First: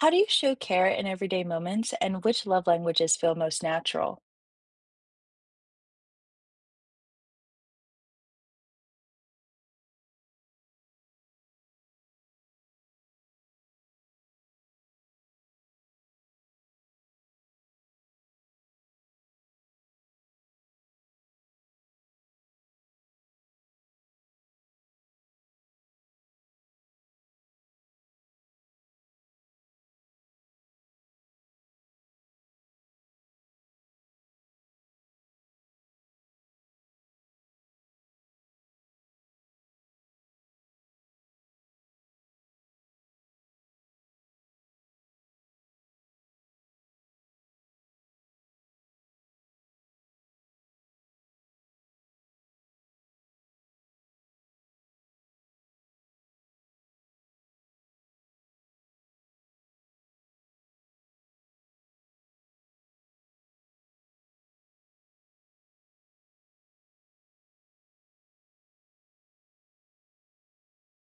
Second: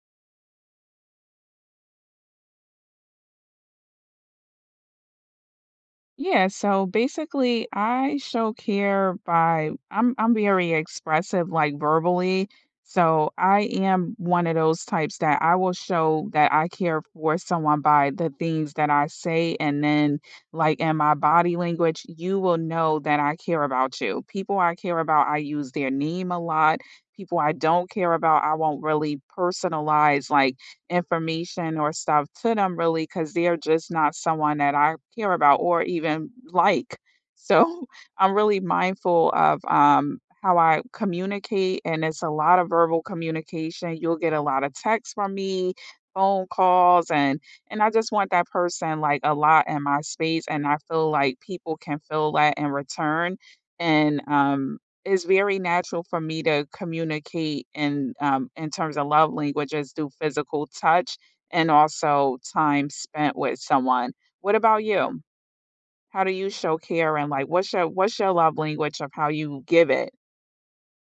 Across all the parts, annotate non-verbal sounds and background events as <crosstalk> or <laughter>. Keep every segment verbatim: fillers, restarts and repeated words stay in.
How do you show care in everyday moments, and which love languages feel most natural? Yeah, so basically I show care by I'm I'm very expressive, like, verbally. So I am one of those types that I will show that I care for someone by the things that I say, and then like in my body language, you will know that I care about you. People I care about, I use their name a lot. People I don't care about, I won't really personalize like information or stuff to them really, because 'cause they're just not someone that I care about or even like. So <laughs> I'm really mindful of um, how I communicate, and it's a lot of verbal communication. You'll get a lot of texts from me, phone calls, and and I just want that person like a lot in my space, and I feel like people can feel that in return. And um, It's very natural for me to communicate in um, in terms of love languages through physical touch and also time spent with someone. What about you? How do you show care, and like what's your what's your love language of how you give it?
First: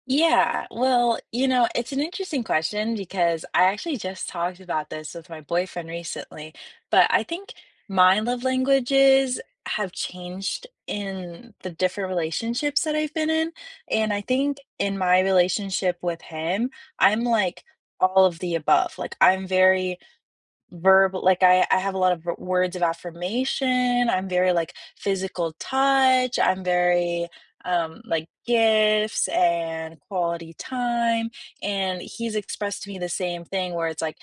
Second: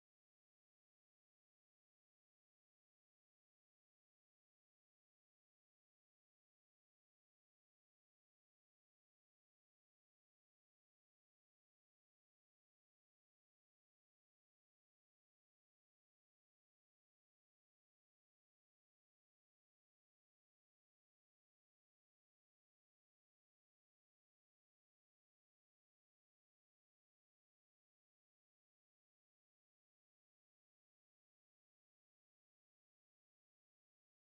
Yeah, well, you know, it's an interesting question because I actually just talked about this with my boyfriend recently, but I think my love languages have changed in the different relationships that I've been in. And I think in my relationship with him, I'm like all of the above. Like I'm very verb like I, I have a lot of v- words of affirmation. I'm very like physical touch. I'm very um like gifts and quality time, and he's expressed to me the same thing where it's like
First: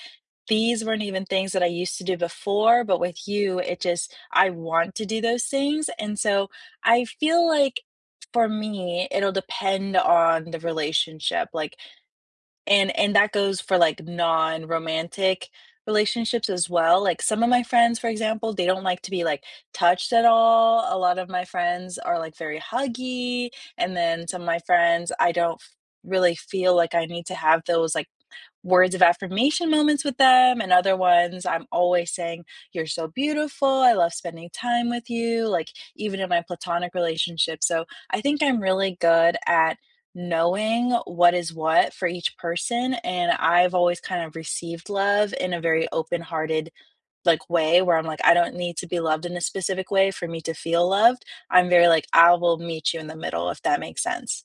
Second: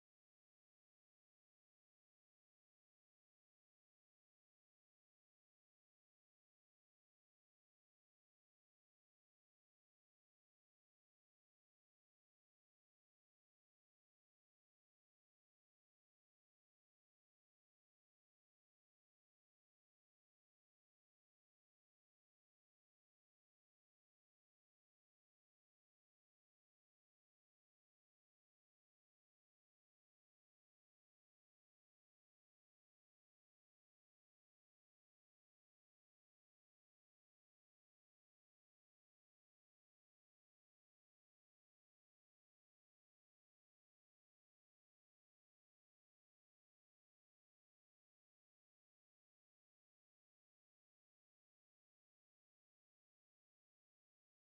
these weren't even things that I used to do before, but with you it just I want to do those things. And so I feel like for me it'll depend on the relationship, like, and and that goes for, like, non-romantic relationships as well, like, some of my friends, for example, they don't like to be, like, touched at all. A lot of my friends are, like, very huggy, and then some of my friends, I don't f really feel like I need to have those, like, words of affirmation moments with them, and other ones I'm always saying, "You're so beautiful. I love spending time with you," like, even in my platonic relationship. So I think I'm really good at knowing what is what for each person, and I've always kind of received love in a very open-hearted, like, way where I'm like, "I don't need to be loved in a specific way for me to feel loved." I'm very like, "I will meet you in the middle," if that makes sense.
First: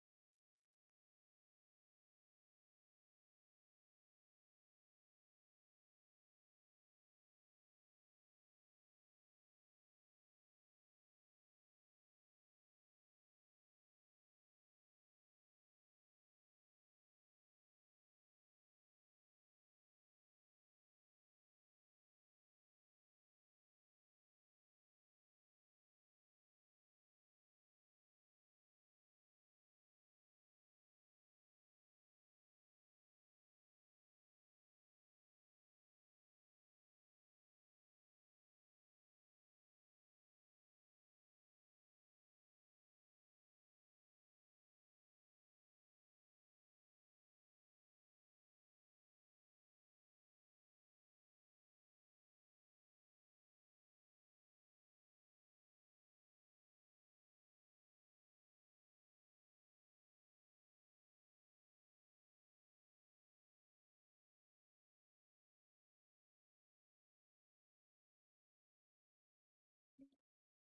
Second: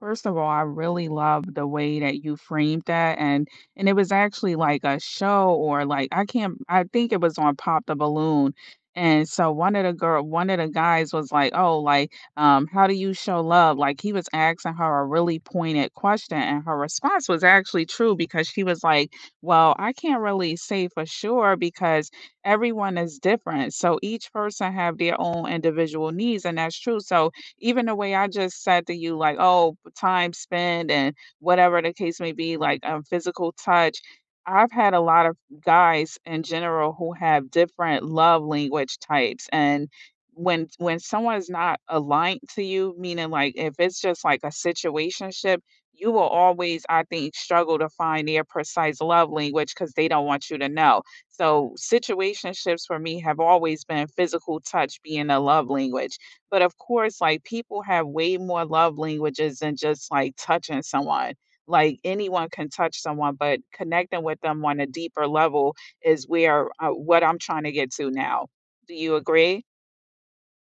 First of all, I really love the way that you framed that, and and it was actually like a show, or like I can't, I think it was on Pop the Balloon. And so one of the girl one of the guys was like, "Oh, like um how do you show love?" Like he was asking her a really pointed question, and her response was actually true, because she was like, "Well, I can't really say for sure, because everyone is different. So each person have their own individual needs, and that's true." So even the way I just said to you, like, oh, time spent and whatever the case may be, like um, physical touch. I've had a lot of guys in general who have different love language types, and when when someone's not aligned to you, meaning like if it's just like a situationship, you will always, I think, struggle to find their precise love language, because they don't want you to know. So situationships for me have always been physical touch being a love language, but of course, like people have way more love languages than just like touching someone. Like anyone can touch someone, but connecting with them on a deeper level is where uh, what I'm trying to get to now. Do you agree?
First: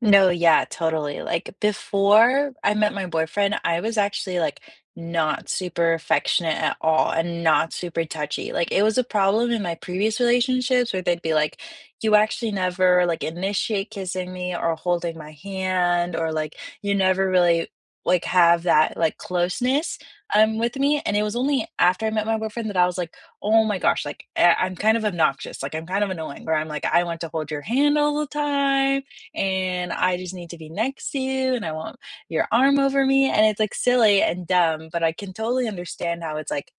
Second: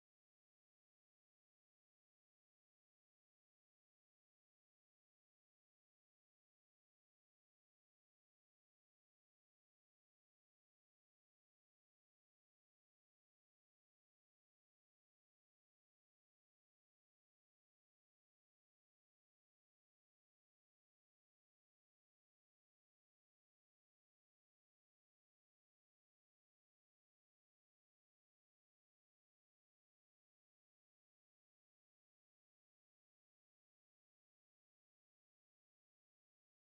No, yeah, totally. Like before I met my boyfriend, I was actually like not super affectionate at all and not super touchy. Like it was a problem in my previous relationships where they'd be like, you actually never like initiate kissing me or holding my hand, or like you never really like have that like closeness um with me. And it was only after I met my boyfriend that I was like, oh my gosh, like I- I'm kind of obnoxious. Like I'm kind of annoying where I'm like, I want to hold your hand all the time and I just need to be next to you, and I want your arm over me. And it's like silly and dumb, but I can totally understand how it's like,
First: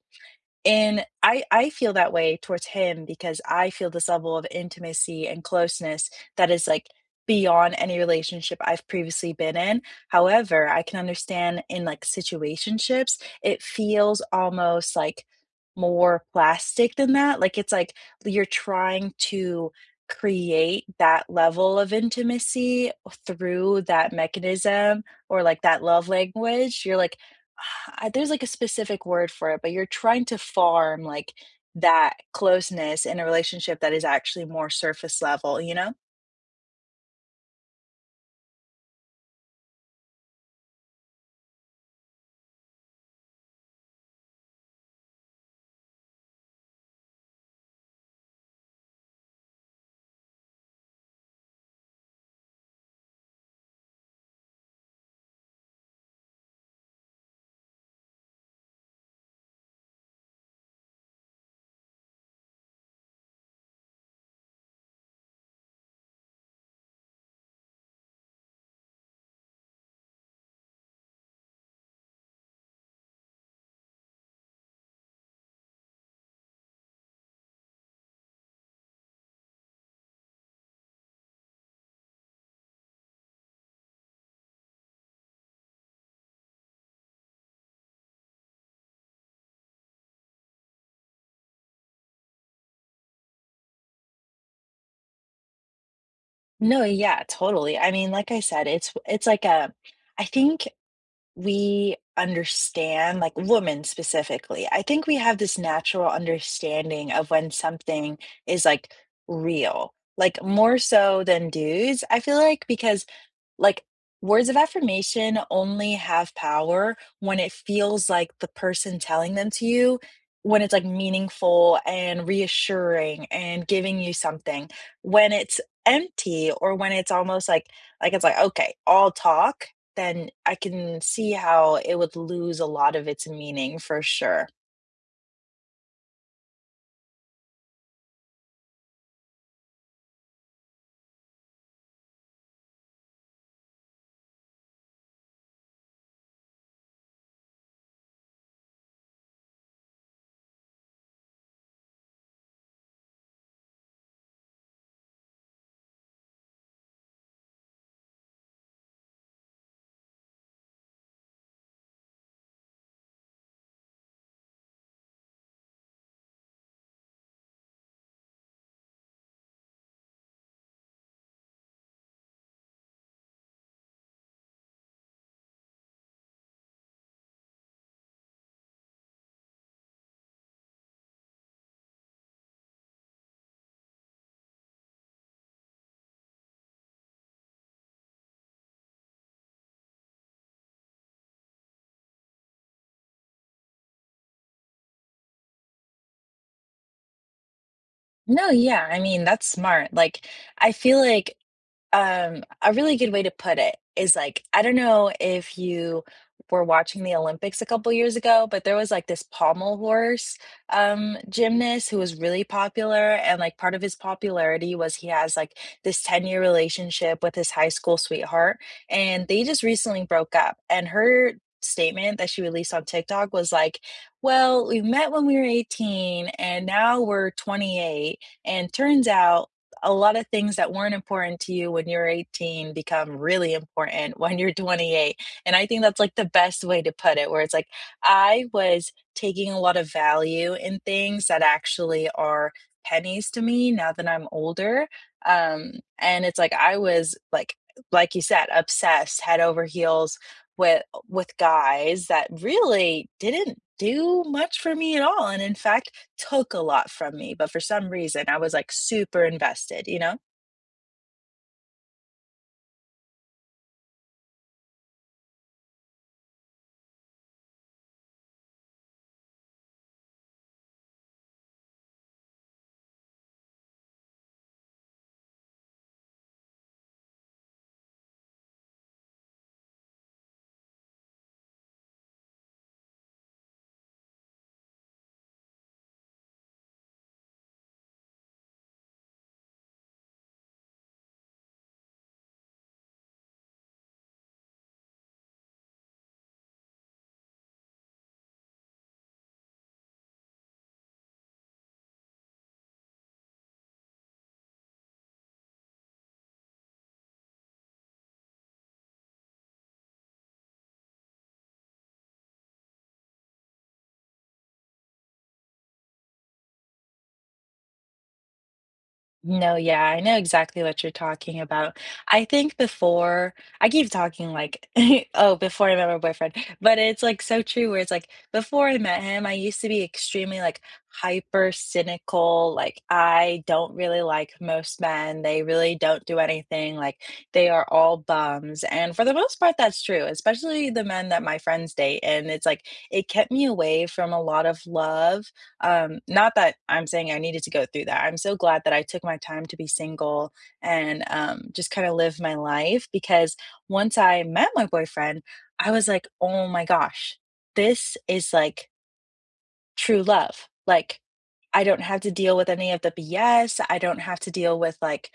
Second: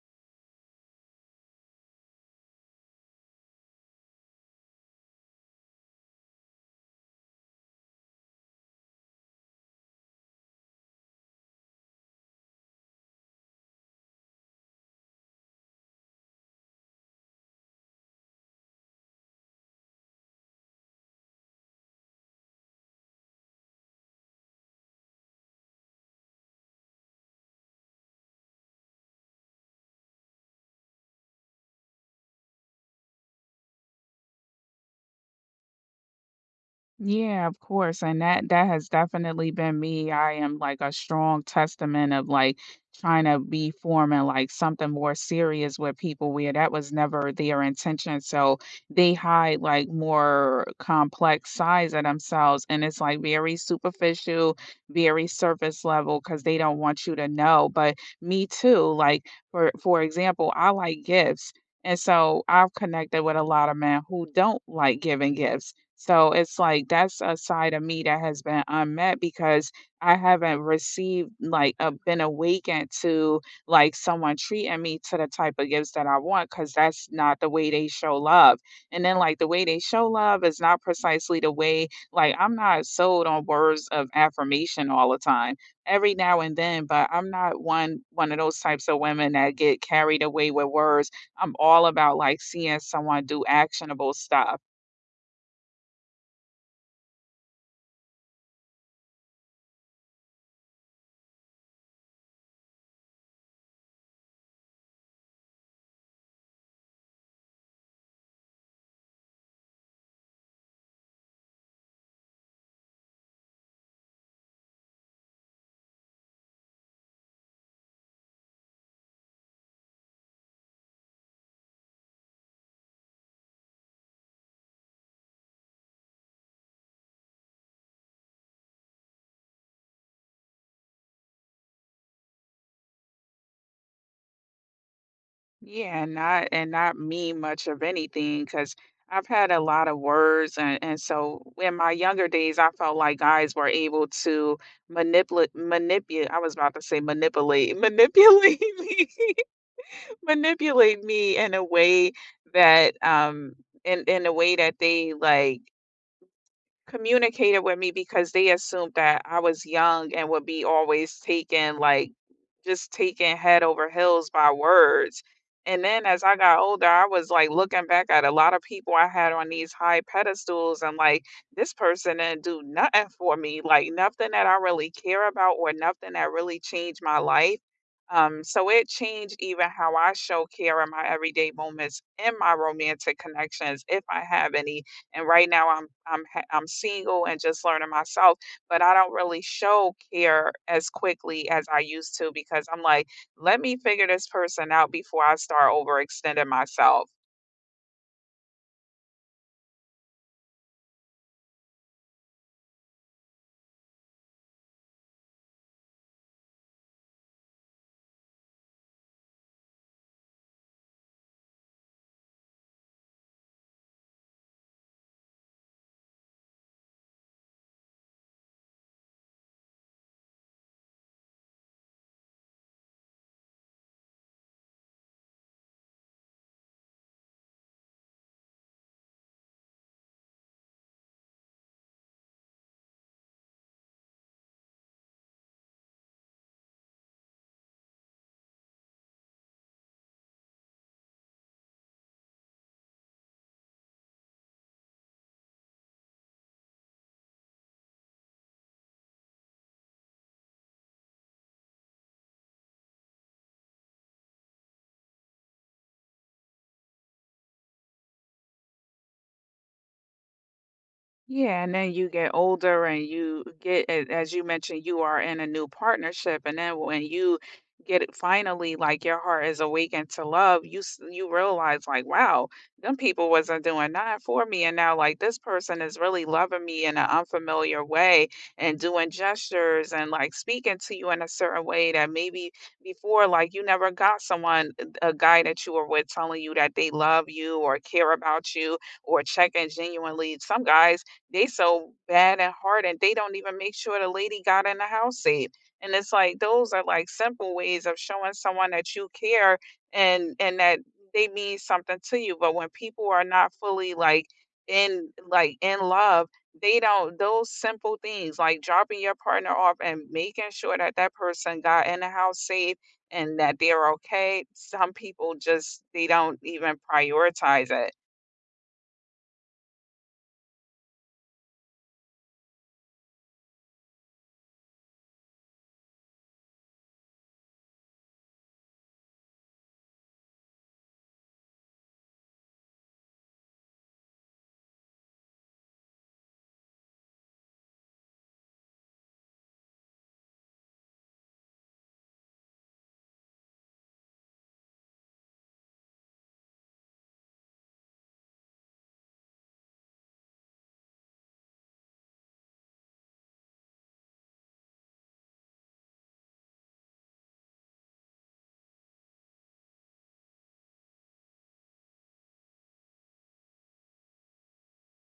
and I I feel that way towards him because I feel this level of intimacy and closeness that is, like, beyond any relationship I've previously been in. However, I can understand in, like, situationships, it feels almost, like, more plastic than that, like, it's like you're trying to create that level of intimacy through that mechanism, or, like, that love language. You're, like, I there's, like, a specific word for it, but you're trying to farm, like, that closeness in a relationship that is actually more surface level, you know? Yeah, of course. And that that has definitely been me. I am like a strong testament of like trying to be forming like something more serious with people where that was never their intention. So they hide like more complex sides of themselves, and it's like very superficial, very surface level, because they don't want you to know. But me too, like for for example, I like gifts. And so I've connected with a lot of men who don't like giving gifts. So it's like that's a side of me that has been unmet, because I haven't received like uh, been awakened to like someone treating me to the type of gifts that I want, because that's not the way they show love. And then like the way they show love is not precisely the way, like I'm not sold on words of affirmation all the time. Every now and then, but I'm not one one of those types of women that get carried away with words. I'm all about like seeing someone do actionable stuff. No, yeah, totally. I mean, like I said, it's it's like a I think we understand, like, women specifically. I think we have this natural understanding of when something is, like, real, like, more so than dudes, I feel like, because like, words of affirmation only have power when it feels like the person telling them to you, when it's, like, meaningful and reassuring and giving you something. When it's empty or when it's almost like like, it's like, "Okay, all talk," then I can see how it would lose a lot of its meaning for sure. Yeah, and not, and not mean much of anything, because I've had a lot of words, and, and so in my younger days I felt like guys were able to manipulate manipulate I was about to say manipulate <laughs> manipulate me <laughs> manipulate me in a way that um in, in a way that they like communicated with me, because they assumed that I was young and would be always taken, like just taken head over heels by words. And then as I got older, I was like looking back at a lot of people I had on these high pedestals, and like, this person didn't do nothing for me, like nothing that I really care about or nothing that really changed my life. Um, so it changed even how I show care in my everyday moments in my romantic connections, if I have any. And right now I'm I'm ha- I'm single and just learning myself, but I don't really show care as quickly as I used to, because I'm like, let me figure this person out before I start overextending myself. No, yeah, I mean, that's smart. Like, I feel like Um, a really good way to put it is, like, I don't know if you were watching the Olympics a couple years ago, but there was, like, this pommel horse, um, gymnast who was really popular, and, like, part of his popularity was he has, like, this ten-year relationship with his high school sweetheart, and they just recently broke up, and her statement that she released on TikTok was like, "Well, we met when we were eighteen, and now we're twenty-eight, and turns out a lot of things that weren't important to you when you're eighteen become really important when you're twenty-eight" And I think that's like the best way to put it, where it's like, I was taking a lot of value in things that actually are pennies to me now that I'm older. Um, and it's like, I was like, like you said, obsessed head over heels with with guys that really didn't do much for me at all, and in fact took a lot from me, but for some reason I was like super invested, you know? Yeah, and then you get older and you get, a- as you mentioned, you are in a new partnership. And then when you get it finally, like your heart is awakened to love, you s- you realize like, wow, them people wasn't doing nothing for me. And now like this person is really loving me in an unfamiliar way, and doing gestures and like speaking to you in a certain way that maybe before, like you never got someone, uh, a guy that you were with telling you that they love you or care about you or checking genuinely. Some guys, they so bad at heart and they don't even make sure the lady got in the house safe. And it's like those are like simple ways of showing someone that you care, and and that they mean something to you. But when people are not fully like in like in love, they don't, those simple things like dropping your partner off and making sure that that person got in the house safe and that they're okay, some people just they don't even prioritize it. No, yeah, I know exactly what you're talking about. I think before I keep talking like, <laughs> oh, before I met my boyfriend, but it's like so true where it's like before I met him, I used to be extremely like hyper cynical. Like, I don't really like most men. They really don't do anything. Like, they are all bums. And for the most part, that's true, especially the men that my friends date. And it's like it kept me away from a lot of love, um, not that I'm saying I needed to go through that. I'm so glad that I took my time to be single and, um, just kinda live my life because once I met my boyfriend, I was like, "Oh my gosh, this is, like, true love." Like, I don't have to deal with any of the B S, I don't have to deal with, like,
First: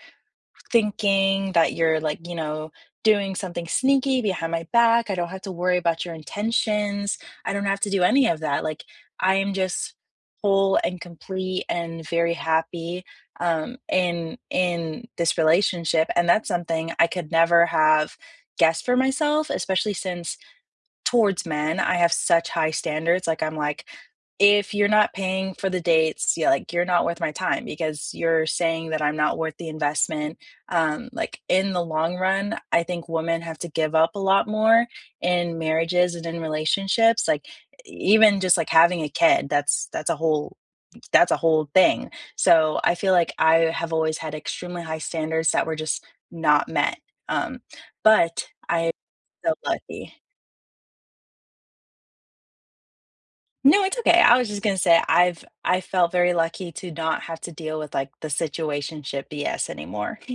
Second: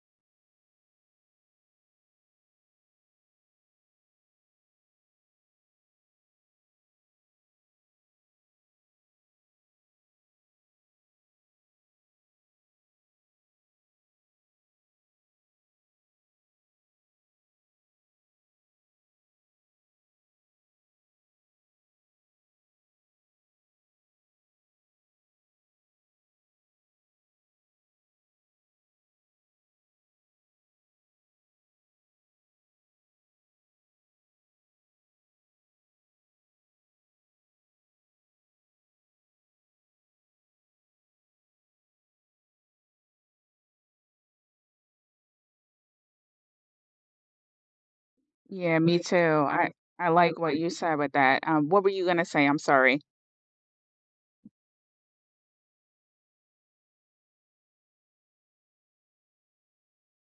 thinking that you're like, you know, doing something sneaky behind my back. I don't have to worry about your intentions. I don't have to do any of that. Like, I am just whole and complete and very happy um in in this relationship, and that's something I could never have guessed for myself, especially since towards men, I have such high standards, like, I'm like, "If you're not paying for the dates, yeah, like, you're not worth my time because you're saying that I'm not worth the investment." Um, like, in the long run, I think women have to give up a lot more in marriages and in relationships, like, e even just, like, having a kid, that's that's a whole that's a whole thing. So, I feel like I have always had extremely high standards that were just not met, um, but Yeah, I am me too. so I I lucky. like what you said with that. Um, what were you gonna say? I'm sorry. No, it's okay. I was just gonna say I've I felt very lucky to not have to deal with like the situationship B S anymore. <laughs>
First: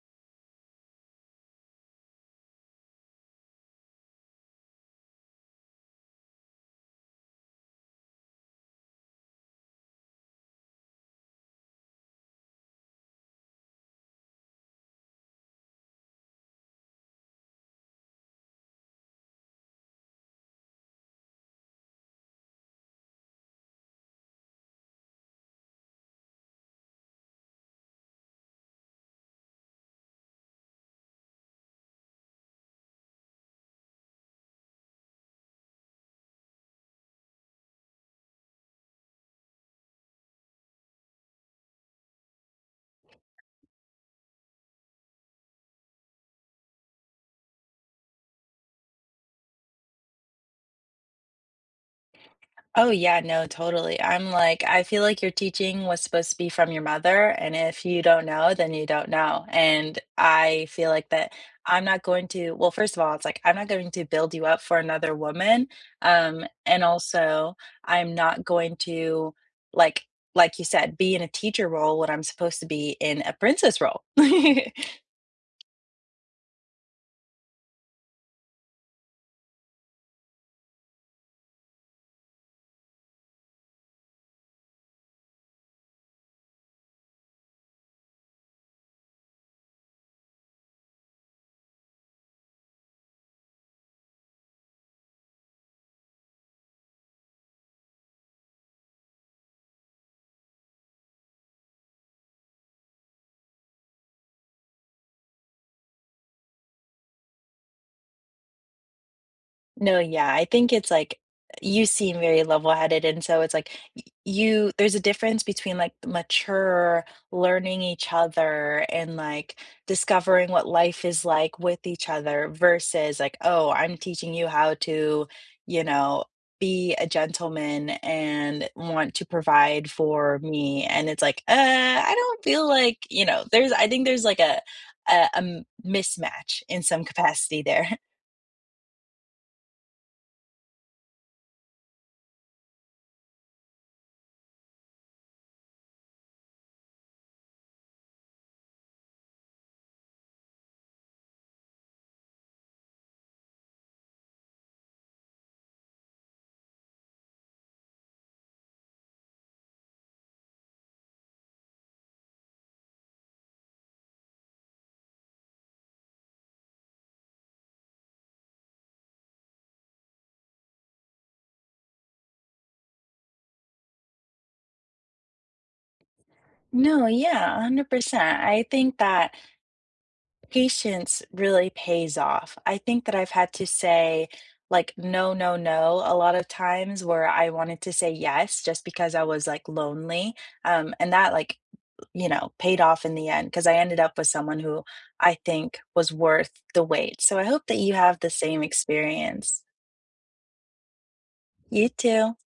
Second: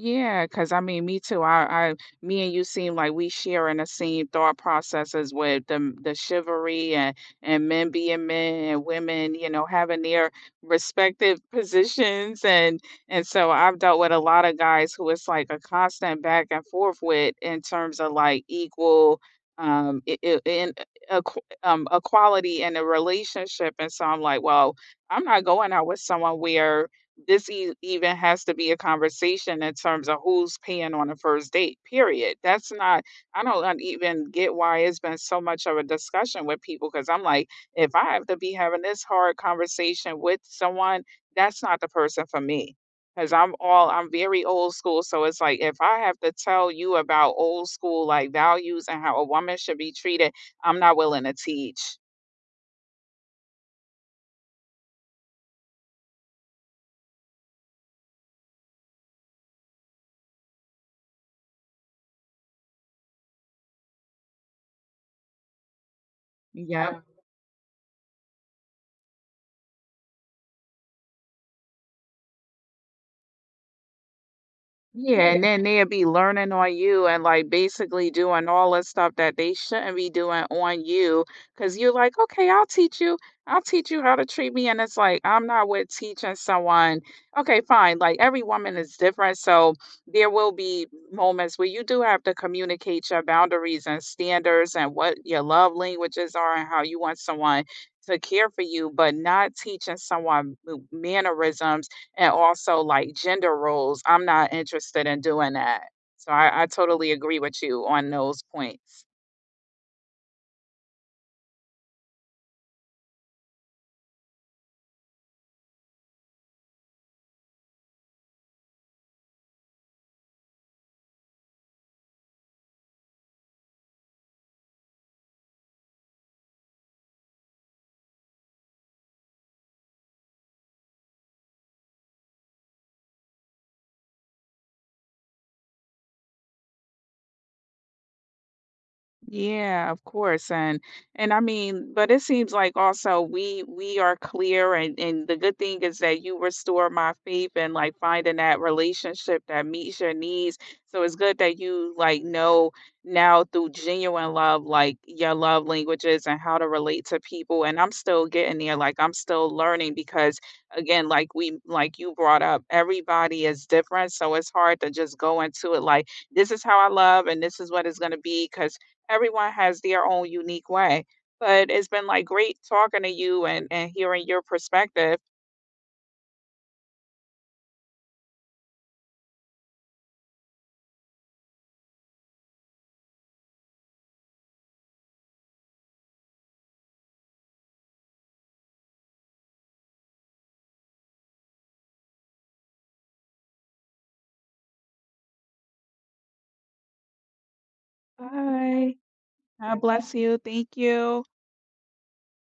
Yeah, cause I mean, me too. I, I, me and you seem like we sharing the same thought processes, with the the chivalry and and men being men and women, you know, having their respective <laughs> positions, and and so I've dealt with a lot of guys who it's like a constant back and forth with, in terms of like equal um i- i- in equ- um equality in a relationship. And so I'm like, well, I'm not going out with someone where this e- even has to be a conversation in terms of who's paying on the first date, period. That's not, I don't un- even get why it's been so much of a discussion with people, because I'm like, if I have to be having this hard conversation with someone, that's not the person for me. Because I'm all, I'm very old school, so it's like if I have to tell you about old school like values and how a woman should be treated, I'm not willing to teach. Oh yeah, no, totally. I'm like, I feel like your teaching was supposed to be from your mother, and if you don't know, then you don't know. And I feel like that I'm not going to, well, first of all, it's like I'm not going to build you up for another woman. Um, and Yep. also I'm not going to like like you said, be in a teacher role when I'm supposed to be in a princess role. <laughs> Yeah, and then they'll be learning on you and like basically doing all the stuff that they shouldn't be doing on you, because you're like, okay, I'll teach you. I'll teach you how to treat me. And it's like, I'm not with teaching someone. Okay, fine. Like every woman is different. So there will be moments where you do have to communicate your boundaries and standards and what your love languages are and how you want someone to care for you, but not teaching someone mannerisms and also like gender roles. I'm not interested in doing that. So I, I totally agree with you on those points. No, yeah, I think it's like you seem very level-headed, and so it's like y you there's a difference between, like, mature learning each other and, like, discovering what life is like with each other versus like, "Oh, I'm teaching you how to, you know, be a gentleman and want to provide for me," and it's like, "Uh, I don't feel like" you know, there's I think there's like a a a m mismatch in some capacity there. Yeah, of course. And and I mean, but it seems like also we we are clear, and and the good thing is that you restore my faith and like finding that relationship that meets your needs. So it's good that you like know now, through genuine love, like your love languages and how to relate to people. And I'm still getting there. Like I'm still learning, because again, like we like you brought up, everybody is different. So it's hard to just go into it like, this is how I love and this is what it's going to be, because everyone has their own unique way. But it's been like great talking to you, and and hearing your perspective. No, yeah, one hundred percent. I think that patience really pays off. I think that I've had to say, like, no, no, no, a lot of times where I wanted to say yes just because I was like lonely. Um, and that, like, you know, paid off in the end because I ended up with someone who I think was worth the wait. So I hope that you have the same Bye. experience. God bless you. Thank you. You too.